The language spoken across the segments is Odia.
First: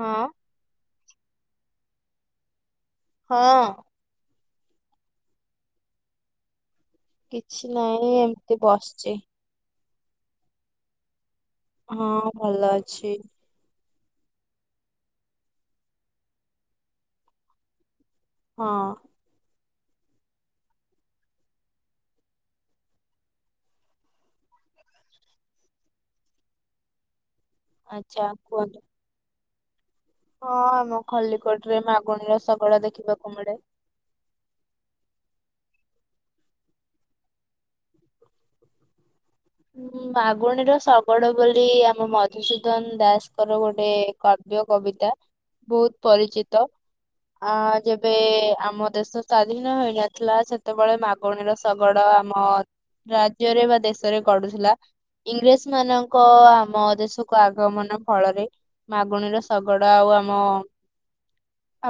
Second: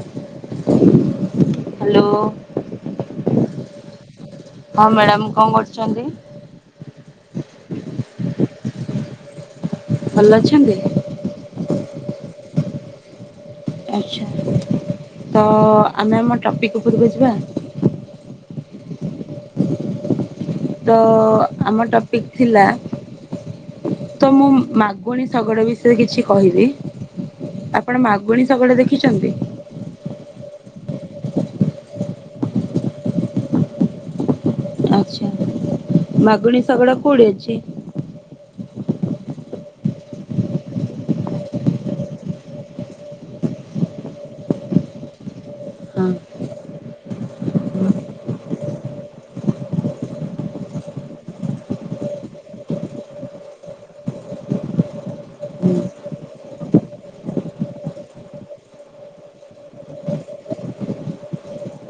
ହଁ। ହାଲୋ। ହଁ। ହଁ ମ୍ୟାଡାମ କଣ କରୁଛନ୍ତି? କିଛି ନାଇଁ ଏମତି ବସଚି। ଭଲ ଅଛନ୍ତି? ହଁ ଭଲ ଅଛି। ଆଚ୍ଛା ତ ଆମେ ଆମ ଟପିକ୍ ଉପରୁକୁ ଯିବା? ହଁ। ତ ଆମ ଟପିକ୍ ଥିଲା ତ ମୁଁ ମାଗୁଣି ଶଗଡ ବିଷୟ କିଛି କହିବି। ଆପଣ ଆଚ୍ଛା ମାଗୁଣିଶଗଡ କୁହନ୍ତୁ। ଦେଖିଚନ୍ତି? ହଁ ଆମ ଖଲ୍ଲିକୋଟ ରେ ମାଗୁଣିର ଶଗଡ ଦେଖିବାକୁ ମିଳେ। ଆଚ୍ଛା ମାଗୁଣି ଶଗଡ କୋଉଟି ଅଛି? ହୁଁ ମାଗୁଣୀର ଶଗଡ ବୋଲି ଆମ ମଧୁସୂଦନ ଦାସଙ୍କର ଗୋଟେ କ ବ୍ୟ କବିତା ହଁ। ବହୁତ ପରିଚିତ। ଅଁ ଯେବେ ଆମ ଦେଶ ସ୍ଵାଧୀନ ହୋଇନଥିଲା ସେତେବେଳେ ମା ଗୁଣିର ଶଗଡ ଆମ ରାଜ୍ୟରେ ବା ଦେଶରେ ଗଡୁଥିଲା। ଇଂରେଜ ମାନଙ୍କ ଆମ ଦେଶକୁ ଆଗମନ ଫଳରେ ମାଗୁଣିର ଶଗଡ ଆଉ ଆମ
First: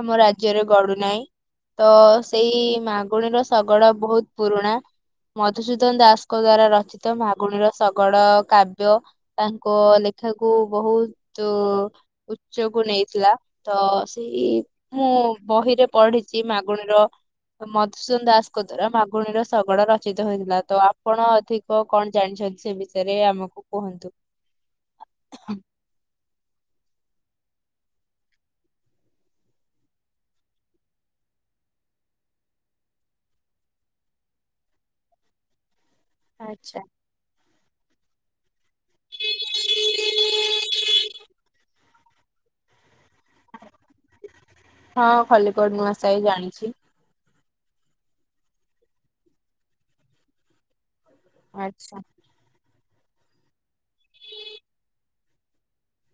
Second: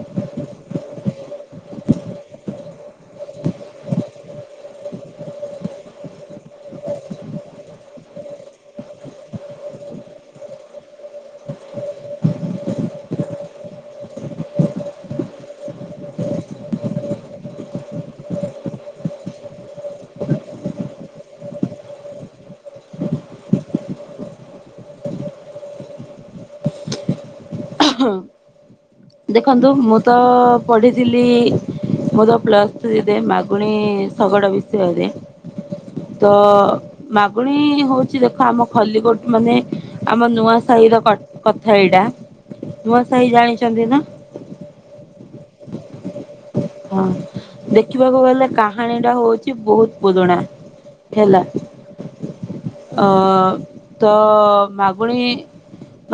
ଆମ ରାଜ୍ୟରେ ଗଡୁ ନାଇଁ। ତ ସେଇ ମାଗୁଣିର ଶଗଡ ବହୁତ ପୁରୁଣା। ମଧୁସୂଦନ ଦାସଙ୍କ ଦ୍ଵାରା ରଚିତ ମାଗୁଣିର ଶଗଡ କାବ୍ୟ ତାଙ୍କ ଲେଖାକୁ ବହୁତୁ ଉଚ୍ଚକୁ ନେଇଥିଲା ତ ସେଇ ମୁଁ ବହିରେ ପଢିଚି ମାଗୁଣିର ମଧୁସୂନ ଦାସଙ୍କ ଦ୍ଵାରା ମାଗୁଣିର ଶଗଡ ରଚିତ ହେଇଥିଲା ତ ଆପଣ ଅଧି ଓ କଣ ଜାଣିଛନ୍ତି ସେ ବିଷୟରେ ଆମକୁ କୁହନ୍ତୁ। ଅ ହ ଦେଖନ୍ତୁ ମୁଁ ତ ପଢିଥିଲି ମୁ ତ ପ୍ଲସ୍ ଥ୍ରୀରେ ମାଗୁଣି ଶଗଡ଼ ବିଷୟରେ। ତ ଆଚ୍ଛା ମାଗୁଣି ହଉଚି ଦେଖ ଆମ ଖଲ୍ଲିକୋଟ ମାନେ ଆମ ନୂଆ ସାହିର କ କଥା ଏଇଟା। ନୂଆସାହି ଜାଣିଚନ୍ତି ନା? ହଁ ଖଲ୍ଲିକୋଟ ନୂଆସାଇ ଜାଣିଚି। ହଁ ଦେଖିବାକୁ ଗଲେ କାହାଣୀ ଟା ହଉଚି ବହୁତ ପୁରୁଣା। ହେଲା ଆଚ୍ଛା। ଅ ତ ମାଗୁଣି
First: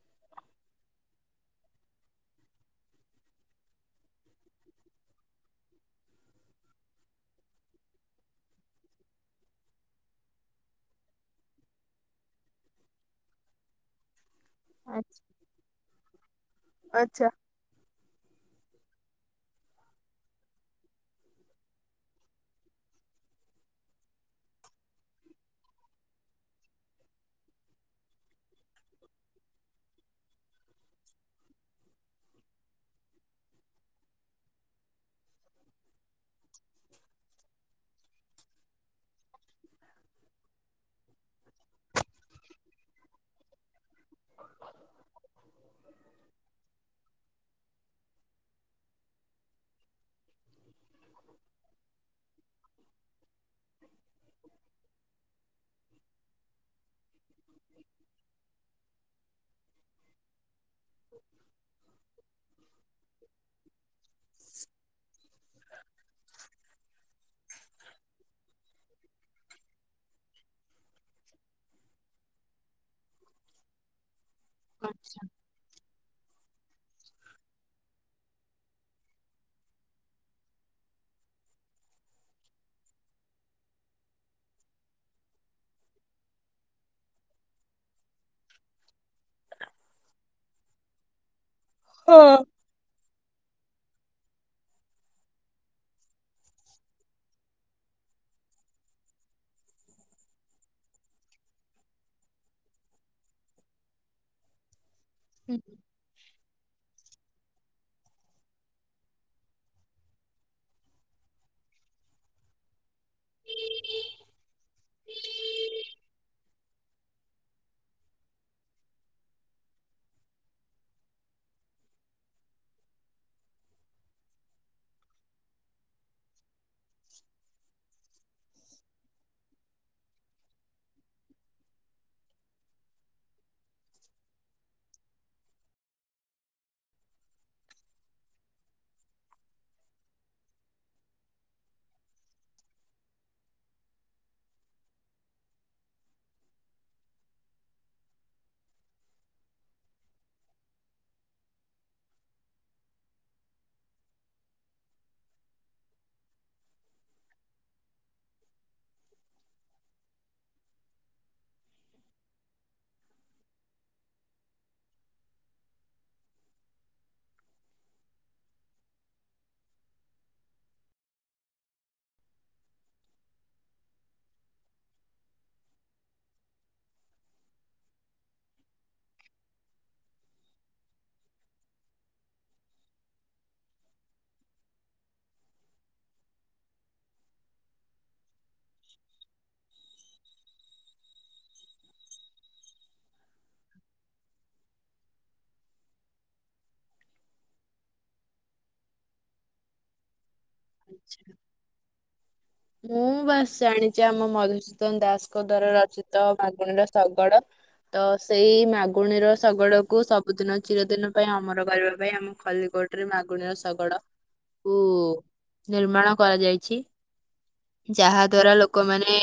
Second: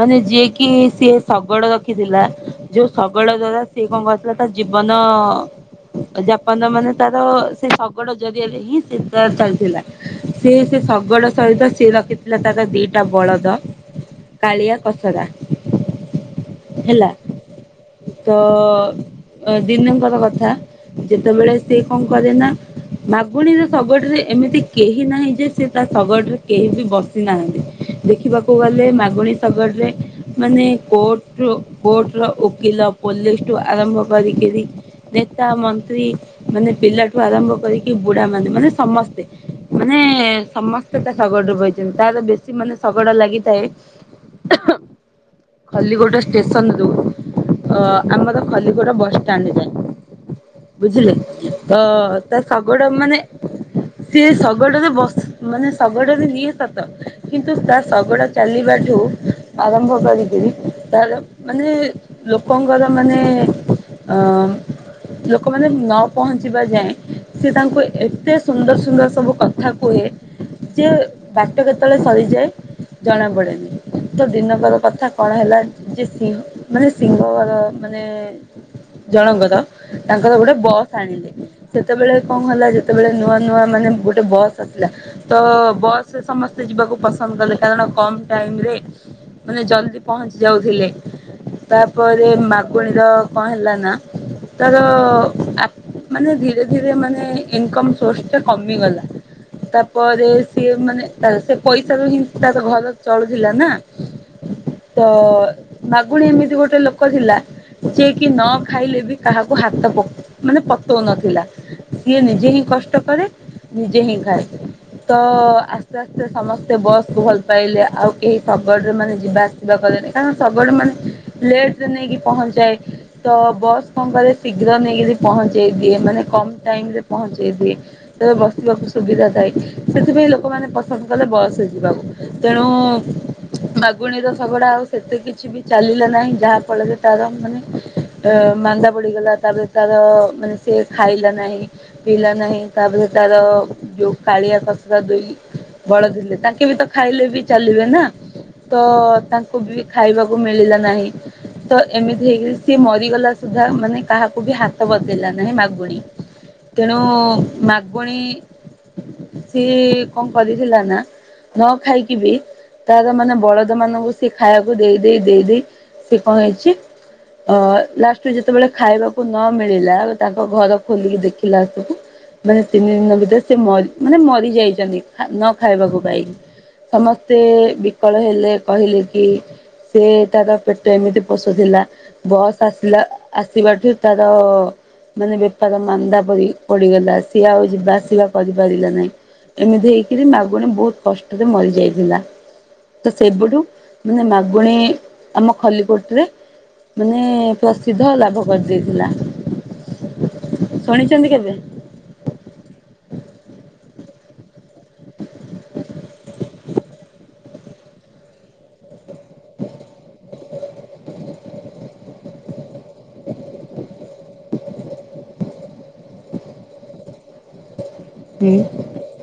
ମାନେ ଯିଏକି ସିଏ ଶଗଡ଼ ରଖିଥିଲା ଯୋଉ ଶଗଡ଼ ଦ୍ଵାରା ସେ କଣ କରିଥିଲା ତା ଜୀବନ ଯାପନ ମାନେ ତାର ସେ ଶଗଡ଼ ଜରିଆରେ ହିଁ ସେ ତା ଚାଲିଥିଲା। ସିଏ ସେ ଶଗଡ଼ ସହିତ ସିଏ ରଖିଥିଲା ତାର ଦିଟା ବଳଦ। କାଳିଆ କସରା ହେଲା। ଆଚ୍ଛା ତ ଦିନେକର କଥା, ଯେତେବେଳେ ସିଏ କଣ କରେ ନା ମାଗୁଣୀର ଶଗଡ଼ରେ ଏମିତି କେହି ନାହିଁ ଯେ ସେ ତା ଶଗଡ଼ରେ କେହି ବି ବସି ନାହାନ୍ତି। ଦେଖିବାକୁ ଗଲେ ମାଗୁଣୀ ସାଗଡ଼ରେ ମାନେ କୋର୍ଟ, କୋର୍ଟ ର ଓକିଲ, ପୋଲିସଠୁ ଆରମ୍ଭ କରିକି ବି ନେତା, ମନ୍ତ୍ରୀ ମାନେ ପିଲାଠୁ ଆରମ୍ଭ କରିକି ବୁଢ଼ାମାନେ ମାନେ ସମସ୍ତେ। ମାନେ ସମସ୍ତେ ତା ଶଗଡ଼ରେ ବଇଛନ୍ତି। ତାର ବେଶୀ ମାନେ ଶଗଡ ଲାଗିଥାଏ। ଏ ହୁନ ଖଲିକୋଟ ଷ୍ଟେସନ ରୁ ଅ ଆମର ଖଲିକୋଟ ବସଷ୍ଟାଣ୍ଡ୍ ଯାଏ। ବୁଝିଲେ? ତ ତା ଶାଗଡ଼ ମାନେ ସିଏ ଶଗଡ଼ରେ ବସେ ମାନେ ଶଗଡ଼ରେ ନିଏ ସତ। କିନ୍ତୁ ତା ଶଗଡ଼ ଚ ଚାଲିବାଠୁ ଆରମ୍ଭ କରିକିରି ତାର ମାନେ ଲୋକଙ୍କର ମାନେ ଓଁ ଲୋକମାନେ ନ ପହଞ୍ଚିବା ଯାଏଁ। ସେ ତାଙ୍କୁ ଏତେ ସୁନ୍ଦର ସୁନ୍ଦର ସବୁ କଥା କୁହେ ଯେ ବାଟ କେତେବେଳେ ସରିଯାଏ ଜଣା ପଡେ଼ନି। ତ ଦିନକର କଥା କଣ ହେଲା ଯେ କି ମାନେ ସିଂହର ମାନେ ଜଣଙ୍କର ତାଙ୍କର ଗୋଟେ ବସ୍ ଆଣିଲେ। ସେତେବେଳେ କଣ ହେଲା ଯେତେବେଳେ ନୂଆ ନୂଆ ମାନେ ଗୋଟେ ବସ୍ ଆସିଲା। ତ ବସରେ ସମସ୍ତେ ଯିବାକୁ ପସନ୍ଦ କଲେ। କାରଣ କମ ଟାଇମ୍ ରେ ମାନେ ଜଲଦି ପହଞ୍ଚି ଯାଉଥିଲେ। ତାପରେ ହଁ। ମାଗୁଣୀ ର କଣ ହେଲା ନା ତାର ଆ ମାନେ ଧୀରେ ଧୀରେ ମାନେ ଇନକମ୍ ସୋର୍ସ ଟା କମିଗଲା। ତାପରେ ସିଏ ମାନେ ତା ସେ ପଇସାରେ ହିଁ ତା ଘର ଚଳୁଥିଲା ନା? ତ ମାଗୁଣୀ ଏମିତି ଗୋଟେ ଲୋକ ଥିଲା ଯିଏ କି ନ ଖାଇଲେ ବି କାହାକୁ ହାତ ପକ୍ ମାନେ ପତଉ ନଥିଲା। ସିଏ ନିଜେ ହିଁ କଷ୍ଟ କରେ ନିଜେ ହିଁ ଖାଏ। ତୋ ଆସ୍ତେ ଆସ୍ତେ ସମସ୍ତେ ବସକୁ ଭଲ ପାଇଲେ। ଆଉ କେହି ଶଗଡ଼ରେ ମାନେ ଯିବା ଆସିବା ତୋ କଲେନି, କାରଣ ଶଗଡ଼ ମାନେ ଲେଟରେ ନେଇକି ପହଞ୍ଚାଏ। ତ ବସ୍ କଣ କରେ ଶୀଘ୍ର ନେଇ ସେ ପହଞ୍ଚେଇ ଦିଏ। ମାନେ କମ ଟାଇମ୍ ରେ ପହଞ୍ଚେଇ ଦିଏ। ସେବେ ବସିବାକୁ ସୁବିଧା ଥାଏ ସେଥିପାଇଁ ଲୋକମାନେ ପସନ୍ଦ କଲେ ବସରେ ଯିବାକୁ। ତେଣୁ ମାଗୁଣୀର ଶଗଡ଼ ଆଉ ସେତେ କିଛି ବି ଚାଲିଲା ନାହିଁ। ଯାହା ଫଳରେ ତାର ମାନେ ଅ ମାନ୍ଦା ପଡି଼ଗଲା ତାପରେ ତାର ମାନେ ସେ ଖାଇଲା ନାହିଁ। ପିିଲା ନାହିଁ। ତାପରେ ତାର ଯୋଉ କାଳିଆ କସରା ଦୁଇ ବଳ ଥିଲେ ତାଙ୍କେ ବି ତ ଖାଇଲେ ବି ଚାଲିବେ ନା? ତ ତାଙ୍କୁ ବି ଖାଇବାକୁ ମିଳିଲା ନାହିଁ। ତ ଏମିତି ହେଇକରି ସିଏ ମରିଗଲା ସୁଦ୍ଧା ମାନେ କାହାକୁ ବି ହାତ ପତେଇଲା ନାହିଁ ମାଗୁଣୀ। ତେଣୁ ମାଗଣୀ ସିଏ କଣ କରିଥିଲା ନା? ନ ଖାଇକି ବି ତାର ମାନେ ବଳଦ ମାନଙ୍କୁ ସି ଖାଇବାକୁ ଦେଇ ଦେଇେ ଦେଇ ଦେଇ ସି କଣ ହେଇଛି ଅ ଲା ତ ଯେତେବେଳେ ଖାଇବାକୁ ନ ମିଳିଲା ତାଙ୍କ ଘର ଖୋଲିକି ଦେଖିଲା ମାନେ ତିନି ଦିନ ଭିତରେ ସେ ମରି ମାନେ ମରି ଯାଇଛନ୍ତି ନ ଖାଇବାକୁ ପାଇକି ସମସ୍ତେ ବିକଳ ହେଲେ କହିଲେ କି ସେ ତାର ପେଟ ଏମିତି ପୋଷୁଥିଲା ବସ୍ ଆସ ଥିଲା ଆସିବାରୁ ତାର ମାନେ ବେପାର ମାନ୍ଦା ପଡି ପଡିଗଲା ସିଏ ଆଉ ଯିବାସିବା କରିପାରିଲା ନାହିଁ। ଏମିତି ହେଇକରି ମାଗୁଣୀ ବହୁତ କଷ୍ଟରେ ମରିଯାଇଥିଲା। ତ ସେବୁଠୁ ମାନେ ମାଗୁଣୀ ଆମ ଖଲିକୋଟରେ ମାନେ ପ୍ରସିଦ୍ଧ ଲାଭ କରିଦେଇଥିଲା ଶୁଣିଛନ୍ତି କେବେ [inaudible] ମୁଁ ବାସ ଜାଣିଛି ଆମ ମଧୁସୂଦନ ଦାସଙ୍କ ଦ୍ଵାରା ରଚିତ ମାଗୁଣୀର ଶଗଡ ତ ସେଇ ମାଗୁଣୀର ଶଗଡକୁୁ ସବୁଦିନ ଚିରଦିନ ପାଇଁ ଅମର କରିବା ପାଇଁ ଆମେ ଖଲିକୋଟ ମାଗୁଣୀର ଶଗଡ଼ କୁ ନିର୍ମାଣ କରାଯାଇଛି ଯାହା ଦ୍ଵାରା ହୁଁ ଲୋକମାନେ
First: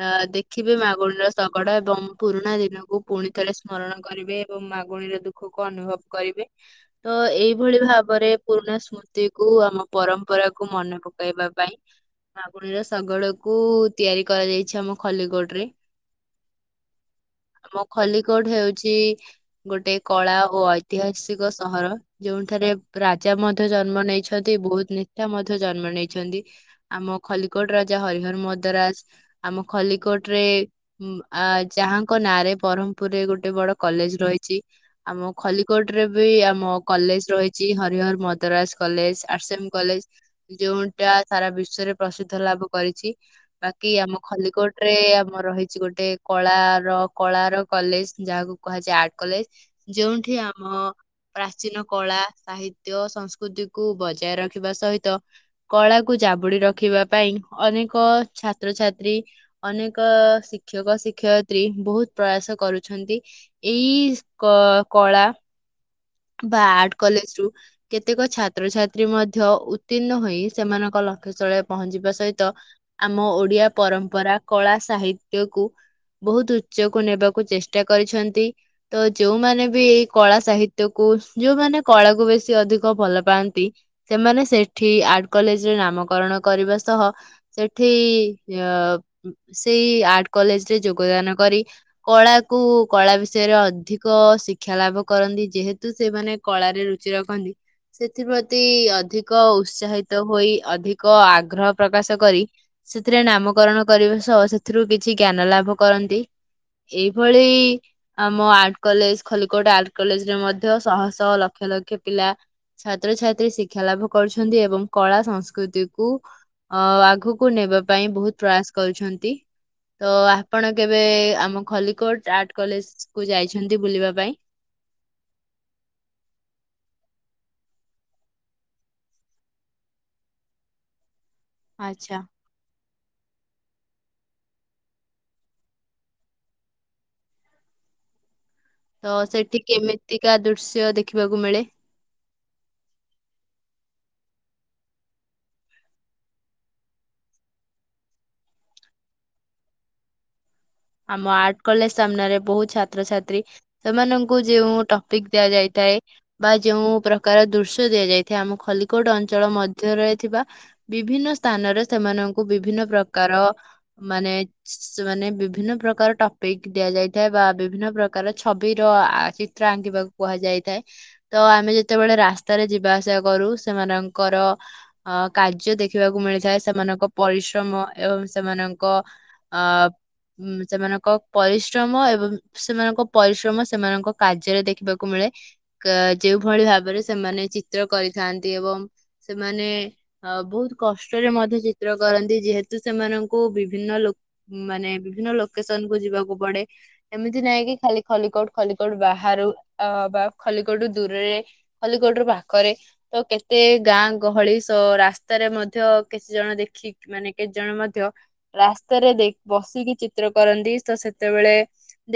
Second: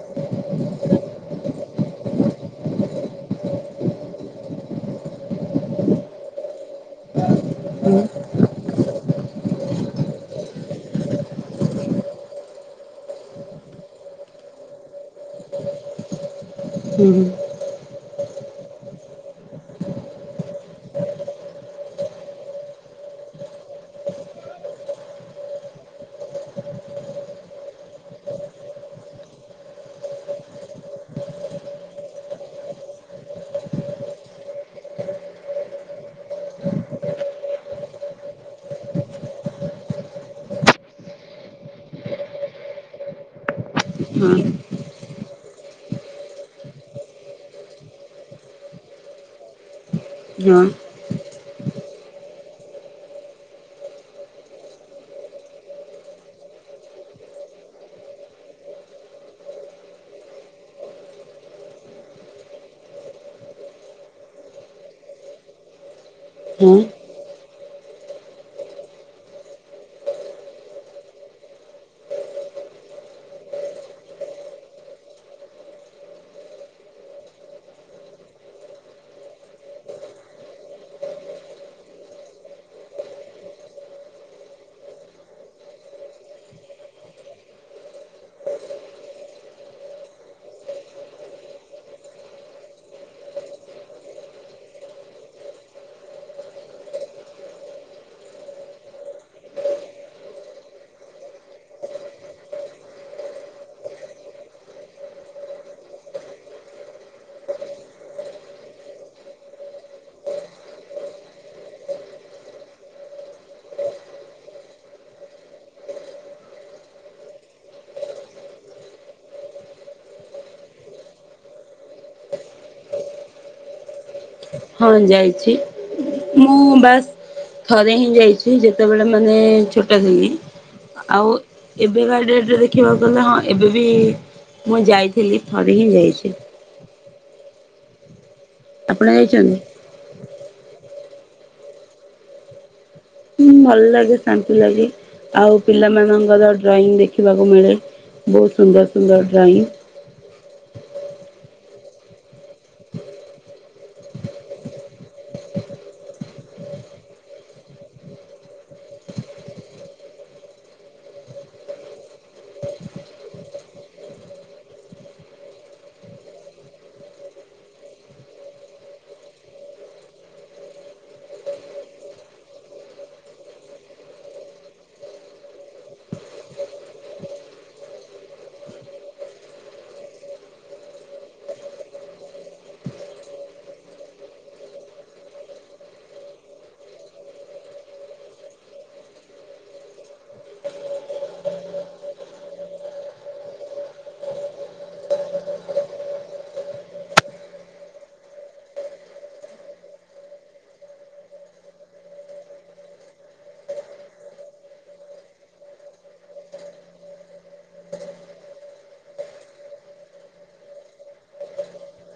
ଅ ଦେଖିବେ ମାଗୁଣୀର ଶଗଡ ଏବଂ ପୁରୁଣା ଦିନକୁ ପୁଣିଥଳେ ସ୍ମରଣ କରିବେ ଏବଂ ମାଗୁଣୀର ଦୁଃଖକୁ ଅନୁଭବ କରିବେ ତ ଏଇଭଳି ହୁଁ ଭାବରେ ପୁରୁଣା ସ୍ମୃତ କୁ ଆମ ପରମ୍ ଉପରାକୁ ମନେ ପକେଇବା ପାଇଁ। ବାଗୁଣୀର ଶଗଡ଼ କୁ ତିଆରି କରାଯାଇଛି ଆମ ଖଲିକୋଟରେ। ହୁଁ। ଆମ ଖଲିକୋଟ ହେଉଛି ଗୋଟେ କଳା ଓ ଐତିହାସିକ ସହର। ଯୋଉଠାରେ ରାଜା ମଧ୍ୟ ଜନ୍ମ ନେଇଛନ୍ତି ବହୁତ ନେତା ମଧ୍ୟ ଜନ୍ମ ନେଇଛନ୍ତି। ଆମ ଖଲିକୋଟ ରାଜା ହରିହର ମଦ୍ରାଜ ଆମ ଖଲିକୋଟ ରେ ଆ ଯାହାଙ୍କ ନାଁରେ ବ୍ରହ୍ମପୁରରେ ଗୋଟେ ବଡ କଲେଜ ରହିଛି। ଆମ ଖଲିକୋଟ ରେ ବି ଆମ କଲେଜ ରହିଛି ହରିହର ମଦ୍ରାସ କଲେଜ ଆର୍ସଏମ୍ କଲେଜ। ଯୋଉଟା ସାରା ବିଶ୍ଵରେ ପ୍ରସିଦ୍ଧ ଲାଭ କରିଛି। ବାକି ଆମ ଖଲିକୋଟରେ ଆମ ରହିଛି ଗୋଟେ କଳାର କଳାର କଲେଜ ଯାହାକୁ କୁହାଯାଏ ଆର୍ଟ କଲେଜ ଯୋଉଠି ହଁ ଆମ ପ୍ରାଚୀନ କଳା ସାହିତ୍ୟ ସଂସ୍କୃତିକୁ ବଜାୟ ରଖିବା ସହିତ କଳାକୁୁ ଜାବୁଡି ରଖିବା ପାଇଁ ଅନେକ ଛାତ୍ରଛାତ୍ରୀ ଅନେକ ଶିକ୍ଷକ ଶିକ୍ଷୟିତ୍ରୀ ବହୁତ ପ୍ରୟାସ କରୁଛନ୍ତି। ଏଇ କ କଳା ବା ହଁ ଆର୍ଟ କଲେଜ ରୁ କେତେକ ଛାତ୍ରଛାତ୍ରୀ ମଧ୍ୟ ଉତ୍ତୀର୍ଣ୍ଣ ହୋଇ ସେମାନଙ୍କ ଲକ୍ଷ୍ୟସ୍ଥଳରେ ପହଞ୍ଚିବା ସହିତ ଆମ ଓଡିଆ ପରମ୍ପରା କଳା ସାହିତ୍ୟକୁୁ ବହୁତ ଉଚ୍ଚକୁ ନେବାକୁ ଚେଷ୍ଟା କରିଛନ୍ତି ତ ଯୋଉମାନେ ବି ଏଇ କଳା ସାହିତ୍ କୁ ଯୋଉମାନେ କଳାକୁ ବେଶୀ ଅଧିକ ଭଲ ପାଆନ୍ତି। ସେମାନେ ସେଠି ଆର୍ଟ କଲେଜରେ ନାମକରଣ କରିବା ସହ ସେଠି ଅ ସେଇ ଆର୍ଟ କଲେଜରେ ଯୋଗଦାନ କରି କଳାକୁ କଳା ବିଷୟରେ ଅଧିକ ଶିକ୍ଷା ଲାଭ କରନ୍ତି। ଯେହେତୁ ସେମାନେ କଳାରେ ରୁଚି ରଖନ୍ତି। ସେଥିପ୍ରତି ଅଧିକ ଉତ୍ସାହିତ ହୋଇ ଅଧିକ ଆଗ୍ରହ ପ୍ରକାଶ କରି ସେଥିରେ ନାମକରଣ କରିବା ସହ ସେଥିରୁ କିଛି ଜ୍ଞାନ ଲାଭ କରନ୍ତି। ଏଇଭଳି ଆମ art college Khallikote art college ରେ ମଧ୍ୟ ଶହ ଶହ ଲକ୍ଷ ଲକ୍ଷ ପିଲା। ଛାତ୍ରଛାତ୍ରୀ ଶିକ୍ଷା ଲାଭ କରୁଛନ୍ତି ଏବଂ କଳା ସଂସ୍କୃତି କୁ ଅ ଆଗକୁ ନେବା ପାଇଁ ବହୁତ ପ୍ରୟାସ କରୁଛନ୍ତି। ତ ଆପଣ କେବେ ଆମ ଖଲିକୋଟ ଆର୍ଟ କଲେଜକୁ ଯାଇଛନ୍ତି ବୁଲିବା ପାଇଁ? ହଁ ଯାଇଛି ମୁଁ ବାସ ଥରେହିଁ ଯାଇଛି ଯେତେବେଳେ ମାନେ ଛୋଟ ଥିଲି ଆଉ ଆଚ୍ଛା। ଏବେକା ଡେଟରେ ଦେଖିବାକୁ ଗଲେ ହଁ ଏବେବି ମୁଁ ଯାଇଥିଲି ଥରେହିଁ ଯାଇଛି। ଆପଣ ତ ଯାଇଛନ୍ତି? ସେଠି କେମିତିକା ଦୃଶ୍ୟ ଦେଖିବାକୁ ମିଳେ। ଭଲଲାଗେ ଶାନ୍ତିଲାଗେ ଆଉ ପିଲାମାନଙ୍କର ଡ୍ରଇଂ ଦେଖିବାକୁ ମିଳେ। ବହୁତ ସୁନ୍ଦର ସୁନ୍ଦର ଡ୍ରଇଂ। ଆମ ଆର୍ଟ କଲେଜ ସାମ୍ନାରେ ବହୁତ ଛାତ୍ରଛାତ୍ରୀ। ସେମାନଙ୍କୁ ଯେଉଁ ଟପିକ ଦିଆ ଯାଇଥାଏ। ବା ଯେଉଁ ପ୍ରକାର ଦୃଶ୍ୟ ଦିଆଯାଇଥାଏ ଆମ ଖଲିକୋଟ ଅଞ୍ଚଳ ମଧ୍ୟରେ ଥିବା। ବିଭିନ୍ନ ସ୍ଥାନରେ ସେମାନଙ୍କୁ ବିଭିନ୍ନ ପ୍ରକାର ମାନେ ସି ସି ସେମାନେ ବିଭି ବିଭିନ୍ନ ପ୍ରକାର ଟପିକ ଦିଆଯାଇଥାଏ ବା ବିଭିନ୍ନ ପ୍ରକାର ଛବିର ଚିତ୍ର ଆଙ୍କିବାକୁ। କୁହାଯାଇଥାଏ ତ ଆମେ ଯେତେବେଳେ ରାସ୍ତାରେ ଯିବା ଆସିବା କରୁ ସେମାନଙ୍କର ଅ କାର୍ଯ୍ୟ ଦେଖିବାକୁ ମିଳିଥାଏ ସେମାନଙ୍କ ପରିଶ୍ରମ ଏବଂ ସେମାନଙ୍କ ଆପ ଉୁଁ ସେମାନଙ୍କ ପରିଶ୍ରମ ଏବଂ ସେମାନଙ୍କ ପରିଶ୍ରମ ସେମାନଙ୍କ କାର୍ଯ୍ୟରେ ଦେଖିବାକୁ ମିଳେ। କା ଯେଉଭଳି ଭାବରେ ସେମାନେ ଚିତ୍ର କରିଥାନ୍ତି ଏବଂ ସେମାନେ ଅ ବହୁତ କଷ୍ଟରେ ମଧ୍ୟ ଚିତ୍ର କରନ୍ତି ଯେହେତୁ ସେମାନଙ୍କୁ ବିଭିନ୍ନ ଲୋକ। ମାନେ ବିଭିନ୍ନ ଲୋକେସନକୁ ଯିବାକୁ ପଡେ। ଏମିତି ନାଇଁକି ଖାଲି ଖଲିକୋଟ ଖଲିକୋଟ ବାହାରୁ ଅ ବା ଖଲିକୋଟୁ ଦୂରରେ ଖଲିକୋଟର ପାଖରେ ତ କେତେ ଗାଁ ଗହଳି ସହ ରାସ୍ତାରେ ମଧ୍ୟ କେତେ ଜଣ ଦେଖିକି ମାନେ କେତେ ଜଣ ମଧ୍ୟ ରାସ୍ତାରେ ଦେ ବସିକି ଚିତ୍ର କରନ୍ତିତ ସେତେବେଳେ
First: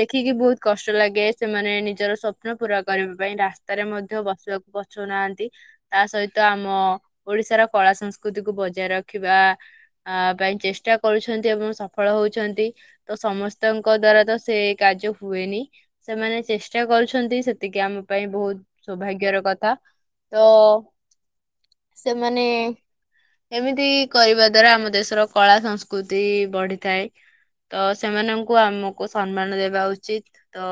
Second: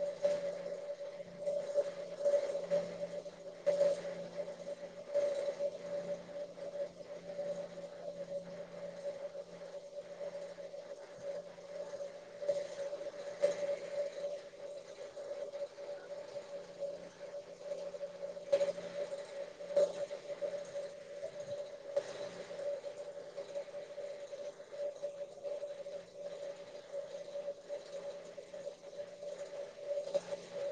ଦେଖିକି ବହୁତ କଷ୍ଟ ଲାଗେ ସେମାନେ ନିଜର ସ୍ୱପ୍ନ ପୁରା କରିବା ପାଇଁ ରାସ୍ତାରେ ମଧ୍ୟ ବସିବାକୁ ପ ପଛୁନାହାନ୍ତି ତାସହିତ ଆମ ଓଡିଶାର କଳା ସଂସ୍କୃତିକୁ ବଜାୟ ରଖିବା। ଆ ପାଇଁ ଚେଷ୍ଟା କରୁଛନ୍ତି ଏବଂ ସଫଳ ହଉଛନ୍ତି। ତ ସମସ୍ତଙ୍କ ଦ୍ଵାରାତ ସେ କାର୍ଯ୍ୟ ହୁଏନି। ସେମାନେ ଚେଷ୍ଟା କରୁଛନ୍ତି ସେତିକି ଆମ ପାଇଁ ବହୁତ ସୌଭାଗ୍ୟର କଥା। ତ ସେମାନେ ଏମିତି କରିବା ଦ୍ଵାରା ଆମଦେଶର କଳା ସଂସ୍କୃତି ବଢିଥାଏ। ତ ସେମାନଙ୍କୁ ଆମକୁ ସମ୍ମାନହଦେବା ଉଚିତ ତ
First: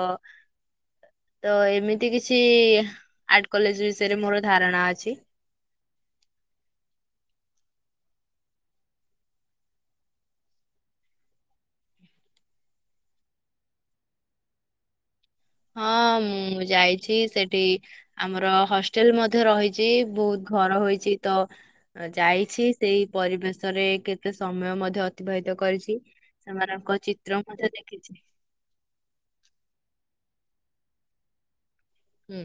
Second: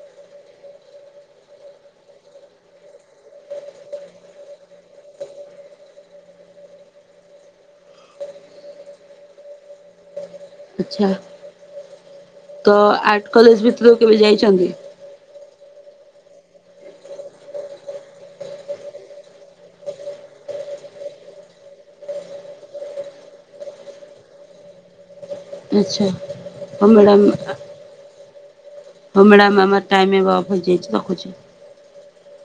ତ ଏମିତିକିଛି ଆର୍ଟ କଲେଜ ବିଷୟରେ ମୋର ଧାରଣା ଅଛି। ଆଚ୍ଛା ତ ଆର୍ଟ କଲେଜ ଭିତରୁକୁ କେବେ ଯାଇଚନ୍ତି। ହଁ ମୁଁ ଯାଇଛି ସେଠି ଆମର ହଷ୍ଟେଲ ମଧ୍ୟ ରହିଛି ବହୁତ ଘର ହୋଇଛିତ ଯାଇଛି ସେଇ ପରିବେଶରେ କେତେ ସମୟ ମଧ୍ୟ। ଭେଦ କରିଛି ଆଚ୍ଛା। ହଁ ସେମାନଙ୍କ ମ୍ୟାଡ଼ାମ ଚିତ୍ର ମଧ୍ୟ ଦେଖିଛି। ହଁ ମ୍ୟାଡାମ ଆମର ଟାଇମ ଏବେ ଅଫ ହେଇଯାଇଛି ରଖୁଛି। ଉୁଁ।